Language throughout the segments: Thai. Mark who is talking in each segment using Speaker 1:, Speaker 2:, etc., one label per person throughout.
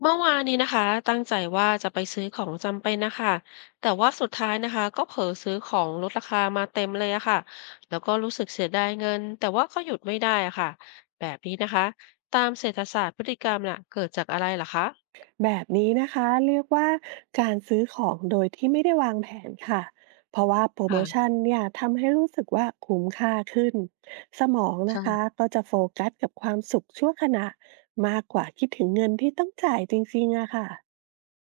Speaker 1: เมื่อวานนี้นะคะตั้งใจว่าจะไปซื้อของจำเป็นนะคะแต่ว่าสุดท้ายนะคะก็เผลอซื้อของลดราคามาเต็มเลยอะค่ะแล้วก็รู้สึกเสียดายเงินแต่ว่าก็หยุดไม่ได้อะค่ะแบบนี้นะคะตามเศรษฐศาสตร์พฤติกรรมน่ะเกิดจากอะไรเหรอคะ
Speaker 2: แบบนี้นะคะเรียกว่าการซื้อของโดยที่ไม่ได้วางแผนค่ะเพราะว่าโปรโม
Speaker 1: ค่ะ
Speaker 2: ชั่นเนี่ยทำให้รู้สึกว่าคุ้มค่าขึ้นสมอง
Speaker 1: ใช่
Speaker 2: นะคะก็จะโฟกัสกับความสุขชั่วขณะมากกว่าคิดถึงเงินที่ต้องจ่ายจริงๆอะค่ะ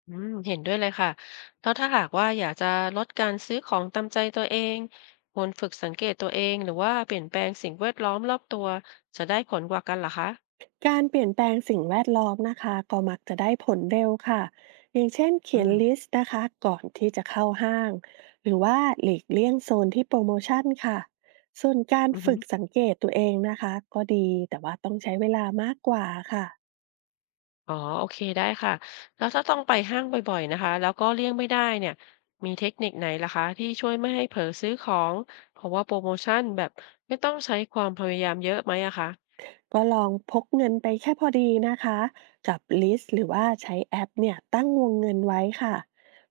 Speaker 1: อืมเห็นด้วยเลยค่ะแล้วถ้าหากว่าอยากจะลดการซื้อของตามใจตัวเองควรฝึกสังเกตตัวเองหรือว่าเปลี่ยนแปลงสิ่งแวดล้อมรอบตัวจะได้ผลกว่ากันเหรอคะ
Speaker 2: การเปลี่ยนแปลงสิ่งแวดล้อมนะคะก็มักจะได้ผลเร็วค่ะอย่างเช่น
Speaker 1: อื
Speaker 2: เขียน
Speaker 1: ม
Speaker 2: ลิสต์นะคะก่อนที่จะเข้าห้างหรือว่าหลีกเลี่ยงโซนที่โปรโมชั่นค่ะส่วนการ
Speaker 1: อือ
Speaker 2: ฝึกสังเกตตัวเองนะคะก็ดีแต่ว่าต้องใช้เวลามากกว่าค่ะ
Speaker 1: อ๋อโอเคได้ค่ะแล้วถ้าต้องไปห้างบ่อยๆนะคะแล้วก็เลี่ยงไม่ได้เนี่ยมีเทคนิคไหนล่ะคะที่ช่วยไม่ให้เผลอซื้อของเพราะว่าโปรโมชันแบบไม่ต้องใช้ความพยายามเยอะไหมอะคะ
Speaker 2: ก็ลองพกเงินไปแค่พอดีนะคะกับลิสต์หรือว่าใช้แอปเนี่ยตั้งวงเงินไว้ค่ะ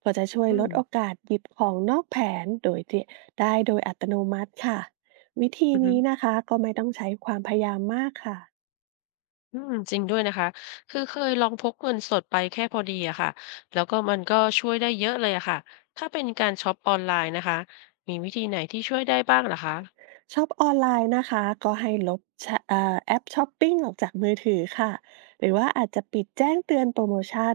Speaker 2: ก็จะช่วย
Speaker 1: อื
Speaker 2: ล
Speaker 1: ม
Speaker 2: ดโอกาสหยิบของนอกแผนโดยที่ได้โดยอัตโนมัติค่ะวิธี
Speaker 1: อือฮึ
Speaker 2: นี้นะคะก็ไม่ต้องใช้ความพยายามมากค่ะ
Speaker 1: อืมจริงด้วยนะคะคือเคยลองพกเงินสดไปแค่พอดีอะค่ะแล้วก็มันก็ช่วยได้เยอะเลยอะค่ะถ้าเป็นการช็อปออนไลน์นะคะมีวิธีไหนที่ช่วยได้บ้างเหรอคะ
Speaker 2: ช็อปออนไลน์นะคะก็ให้ลบชะเอ่อแอปช้อปปิ้งออกจากมือถือค่ะหรือว่าอาจจะปิดแจ้งเตือนโปรโมชั่น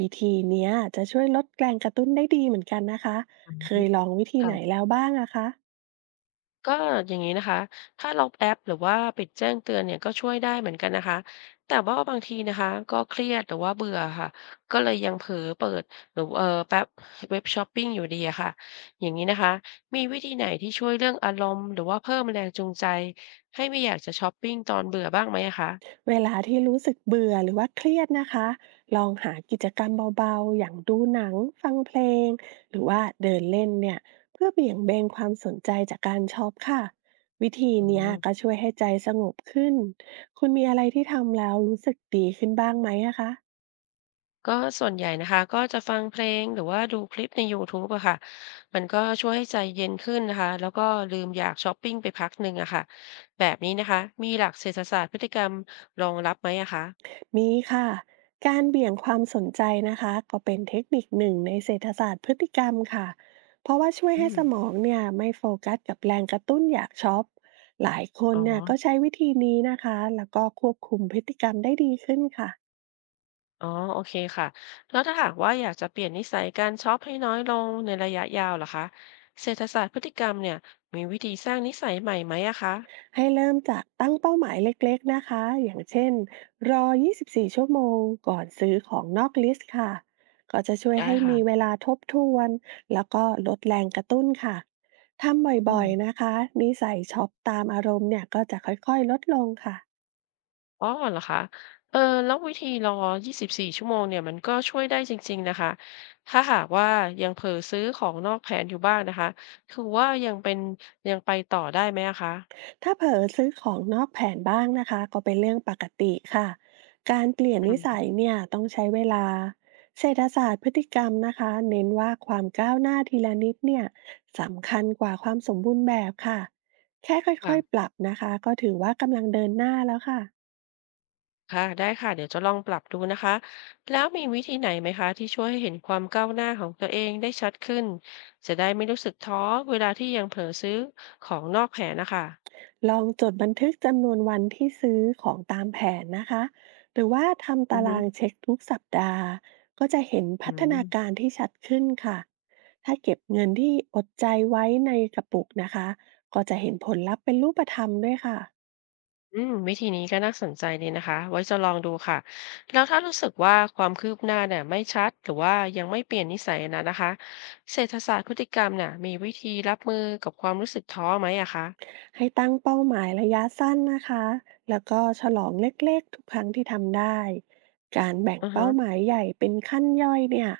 Speaker 2: วิธีเนี้ยจะช่วยลดแรงกระตุ้นได้ดีเหมือนกันนะคะ
Speaker 1: อื
Speaker 2: เค
Speaker 1: ม
Speaker 2: ยลองวิธีไหน
Speaker 1: ค่ะ
Speaker 2: แล้วบ้างอะคะ
Speaker 1: ก็อย่างนี้นะคะถ้าลบแอปหรือว่าปิดแจ้งเตือนเนี่ยก็ช่วยได้เหมือนกันนะคะแต่ว่าบางทีนะคะก็เครียดหรือว่าเบื่อค่ะก็เลยยังเผลอเปิดหรือแป๊บเว็บช้อปปิ้งอยู่ดีอะค่ะอย่างนี้นะคะมีวิธีไหนที่ช่วยเรื่องอารมณ์หรือว่าเพิ่มแรงจูงใจให้ไม่อยากจะช้อปปิ้งตอนเบื่อบ้างไหมอะคะ
Speaker 2: เวลาที่รู้สึกเบื่อหรือว่าเครียดนะคะ ลองหากิจกรรมเบาๆ อย่างดูหนัง ฟังเพลง หรือว่าเดินเล่นเนี่ย เพื่อเบี่ยงเบนความสนใจจากการช็อปค่ะ วิธี
Speaker 1: อ๋อ
Speaker 2: เนี้ยก็ช่วยให้ใจสงบขึ้น คุณมีอะไรที่ทำแล้วรู้สึกดีขึ้นบ้างไหมอะคะ
Speaker 1: ก็ส่วนใหญ่นะคะก็จะฟังเพลงหรือว่าดูคลิปใน YouTube อะค่ะมันก็ช่วยให้ใจเย็นขึ้นนะคะแล้วก็ลืมอยากช้อปปิ้งไปพักหนึ่งอะค่ะแบบนี้นะคะมีหลักเศรษฐศาสตร์พฤติกรรมรองรับไหมอะคะ
Speaker 2: มีค่ะ การเบี่ยงความสนใจนะคะก็เป็นเทคนิคหนึ่งในเศรษฐศาสตร์พฤติกรรมค่ะ เพราะว่าช่วย
Speaker 1: อื
Speaker 2: ให้
Speaker 1: ม
Speaker 2: สมองเนี่ยไม่โฟกัสกับแรงกระตุ้นอยากช็อป หลายคน
Speaker 1: อ๋
Speaker 2: เนี่ยก็
Speaker 1: อ
Speaker 2: ใช้วิธีนี้นะคะแล้วก็ควบคุมพฤติกรรมได้ดีขึ้นค่ะ
Speaker 1: อ๋อโอเคค่ะแล้วถ้าหากว่าอยากจะเปลี่ยนนิสัยการช็อปให้น้อยลงในระยะยาวเหรอคะเศรษฐศาสตร์พฤติกรรมเนี่ยมีวิธีสร้างนิสัยใหม่ไหมอะคะ
Speaker 2: ให้เริ่มจากตั้งเป้าหมายเล็กๆ นะคะ อย่างเช่นรอ 24 ชั่วโมงก่อนซื้อของนอกลิสต์ค่ะ ก็จะช่วย
Speaker 1: ได้
Speaker 2: ให้มีเว
Speaker 1: ค่ะ
Speaker 2: ลาทบทวนแล้วก็ลดแรงกระตุ้นค่ะ ทำ
Speaker 1: อื
Speaker 2: บ่
Speaker 1: ม
Speaker 2: อยๆ นะคะนิสัยช็อปตามอารมณ์เนี่ยก็จะค่อยๆ ลดลงค่ะ
Speaker 1: อ๋อเหรอคะเออแล้ววิธีรอ 24 ชั่วโมงเนี่ยมันก็ช่วยได้จริงๆนะคะถ้าหากว่ายังเผลอซื้อของนอกแผนอยู่บ้างนะคะคือว่ายังเป็นยังไปต่อได้ไหมอะคะ
Speaker 2: ถ้าเผลอซื้อของนอกแผนบ้างนะคะก็เป็นเรื่องปกติค่ะการเปลี่ยน
Speaker 1: อื
Speaker 2: นิสัย
Speaker 1: ม
Speaker 2: เนี่ยต้องใช้เวลาเศรษฐศาสตร์พฤติกรรมนะคะเน้นว่าความก้าวหน้าทีละนิดเนี่ยสำคัญกว่าความสมบูรณ์แบบค่ะแค่ค่อยๆป
Speaker 1: ค่ะ
Speaker 2: รับนะคะก็ถือว่ากำลังเดินหน้าแล้วค่ะ
Speaker 1: ค่ะได้ค่ะ เดี๋ยวจะลองปรับดูนะคะ แล้วมีวิธีไหนไหมคะที่ช่วยให้เห็นความก้าวหน้าของตัวเองได้ชัดขึ้น จะได้ไม่รู้สึกท้อเวลาที่ยังเผลอซื้อของนอกแผนนะคะ
Speaker 2: ลองจดบันทึกจำนวนวันที่ซื้อของตามแผนนะคะหรือว่าทำ
Speaker 1: อื
Speaker 2: ตา
Speaker 1: อฮึ
Speaker 2: รางเช็คทุกสัปดาห์ก็จะเห็น
Speaker 1: อื
Speaker 2: พัฒนา
Speaker 1: ม
Speaker 2: การที่ชัดขึ้นค่ะ ถ้าเก็บเงินที่อดใจไว้ในกระปุกนะคะ ก็จะเห็นผลลัพธ์เป็นรูปธรรมด้วยค่ะ
Speaker 1: อืมวิธีนี้ก็น่าสนใจดีนะคะไว้จะลองดูค่ะแล้วถ้ารู้สึกว่าความคืบหน้าเนี่ยไม่ชัดหรือว่ายังไม่เปลี่ยนนิสัยนะคะเศรษฐศาสตร์พฤติกรรมเนี่ยมีวิธีรับมือกับความรู้สึกท้อไหมอะคะ
Speaker 2: ให้ตั้งเป้าหมายระยะสั้นนะคะแล้วก็ฉลองเล็กๆทุกครั้งที่ทำได้การแบ่ง
Speaker 1: อือ
Speaker 2: เป้า
Speaker 1: ฮะ
Speaker 2: หมายใหญ่เป็นขั้นย่อยเนี่ย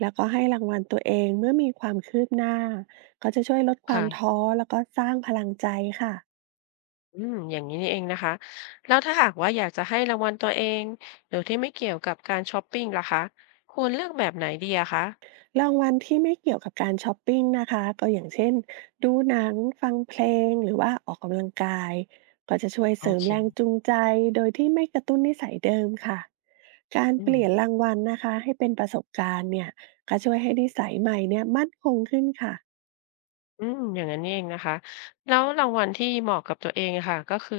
Speaker 2: แล้วก็ให้รางวัลตัวเองเมื่อมีความคืบหน้า ก็จะช่วยลดความ
Speaker 1: ค่ะ
Speaker 2: ท้อแล้วก็สร้างพลังใจค่ะ
Speaker 1: อืมอย่างนี้นี่เองนะคะแล้วถ้าหากว่าอยากจะให้รางวัลตัวเองโดยที่ไม่เกี่ยวกับการช้อปปิ้งล่ะคะควรเลือกแบบไหนดีอะคะ
Speaker 2: รางวัลที่ไม่เกี่ยวกับการช้อปปิ้งนะคะก็อย่างเช่นดูหนังฟังเพลงหรือว่าออกกำลังกายก็จะช่วย
Speaker 1: โอ
Speaker 2: เสริม
Speaker 1: เค
Speaker 2: แรงจูงใจโดยที่ไม่กระตุ้นนิสัยเดิมค่ะ การ
Speaker 1: อื
Speaker 2: เป
Speaker 1: ม
Speaker 2: ลี่ยนรางวัลนะคะให้เป็นประสบการณ์เนี่ยก็ช่วยให้นิสัยใหม่เนี่ยมั่นคงขึ้นค่ะ
Speaker 1: อืมอย่างนั้นนี่เองนะคะแล้วรางวัลที่เหมาะกับตัวเองอะค่ะก็คือ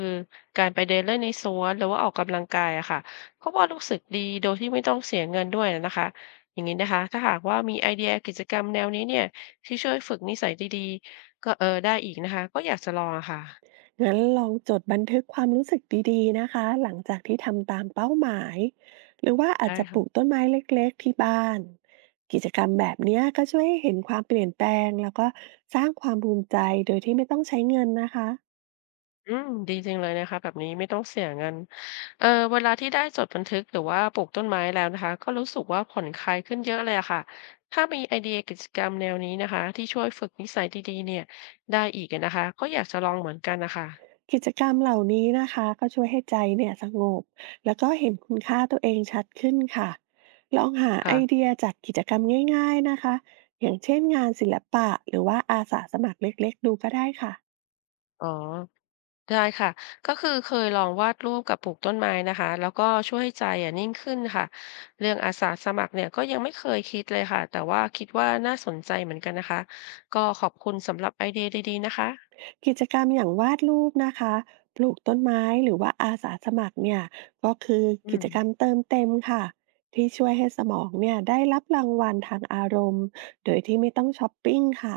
Speaker 1: การไปเดินเล่นในสวนหรือว่าออกกำลังกายอะค่ะเพราะว่ารู้สึกดีโดยที่ไม่ต้องเสียเงินด้วยนะคะอย่างนี้นะคะถ้าหากว่ามีไอเดียกิจกรรมแนวนี้เนี่ยที่ช่วยฝึกนิสัยดีๆก็ได้อีกนะคะก็อยากจะลองอะค่ะ
Speaker 2: งั้นลองจดบันทึกความรู้สึกดีๆนะคะหลังจากที่ทำตามเป้าหมายหรือว่าอาจ
Speaker 1: ได้
Speaker 2: จะปลูก
Speaker 1: ค่ะ
Speaker 2: ต้นไม้เล็กๆที่บ้านกิจกรรมแบบเนี้ยก็ช่วยให้เห็นความเปลี่ยนแปลงแล้วก็สร้างความภูมิใจโดยที่ไม่ต้องใช้เงินนะคะ
Speaker 1: อืมดีจริงเลยนะคะแบบนี้ไม่ต้องเสียเงินเอ่อเวลาที่ได้จดบันทึกหรือว่าปลูกต้นไม้แล้วนะคะก็รู้สึกว่าผ่อนคลายขึ้นเยอะเลยอะค่ะถ้ามีไอเดียกิจกรรมแนวนี้นะคะที่ช่วยฝึกนิสัยดีๆเนี่ยได้อีกอะนะคะก็อยากจะลองเหมือนกันนะคะ
Speaker 2: กิจกรรมเหล่านี้นะคะก็ช่วยให้ใจเนี่ยสงบแล้วก็เห็นคุณค่าตัวเองชัดขึ้นค่ะลองหาไอ
Speaker 1: ค่ะ
Speaker 2: เดียจากกิจกรรมง่ายๆนะคะอย่างเช่นงานศิลปะหรือว่าอาสาสมัครเล็กๆดูก็ได้ค่ะ
Speaker 1: อ๋อได้ค่ะก็คือเคยลองวาดรูปกับปลูกต้นไม้นะคะแล้วก็ช่วยให้ใจอ่ะนิ่งขึ้นค่ะเรื่องอาสาสมัครเนี่ยก็ยังไม่เคยคิดเลยค่ะแต่ว่าคิดว่าน่าสนใจเหมือนกันนะคะก็ขอบคุณสำหรับไอเดียดีๆนะคะ
Speaker 2: กิจกรรมอย่างวาดรูปนะคะปลูกต้นไม้หรือว่าอาสาสมัครเนี่ยก็คือ
Speaker 1: อื
Speaker 2: กิ
Speaker 1: ม
Speaker 2: จกรรมเติมเต็มค่ะที่ช่วยให้สมองเนี่ยได้รับรางวัลทางอารมณ์โดยที่ไม่ต้องช้อปปิ้งค่ะ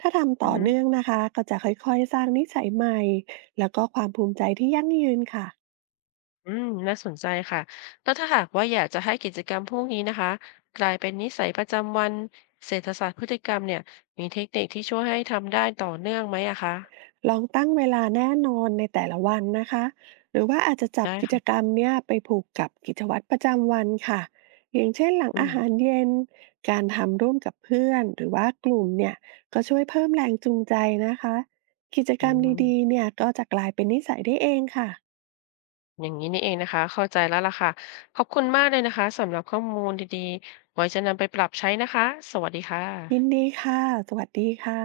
Speaker 2: ถ้าทำ
Speaker 1: อือ
Speaker 2: ต่อ
Speaker 1: ฮึ
Speaker 2: เนื่องนะคะก็จะค่อยๆสร้างนิสัยใหม่แล้วก็ความภูมิใจที่ยั่งยืนค่ะ
Speaker 1: อืมน่าสนใจค่ะแล้วถ้าหากว่าอยากจะให้กิจกรรมพวกนี้นะคะกลายเป็นนิสัยประจำวันเศรษฐศาสตร์พฤติกรรมเนี่ยมีเทคนิคที่ช่วยให้ทำได้ต่อเนื่องไหมอะคะ
Speaker 2: ลองตั้งเวลาแน่นอนในแต่ละวันนะคะหรือว่าอาจจะจับ
Speaker 1: ได้
Speaker 2: กิจก
Speaker 1: ค่ะ
Speaker 2: รรมเนี่ยไปผูกกับกิจวัตรประจำวันค่ะอย่างเช่นหลัง
Speaker 1: อื
Speaker 2: อา
Speaker 1: ม
Speaker 2: หารเย็น การทำร่วมกับเพื่อน หรือว่ากลุ่มเนี่ยก็ช่วยเพิ่มแรงจูงใจนะคะกิจก
Speaker 1: อื
Speaker 2: รรม
Speaker 1: ม
Speaker 2: ดีๆเนี่ยก็จะกลายเป็นนิสัยได้เองค่ะ
Speaker 1: อย่างนี้นี่เองนะคะเข้าใจแล้วล่ะค่ะขอบคุณมากเลยนะคะสำหรับข้อมูลดีๆไว้จะนำไปปรับใช้นะคะสวัสดีค่
Speaker 2: ยิน
Speaker 1: ะ
Speaker 2: ดีค่ะ สวัสดีค่ะ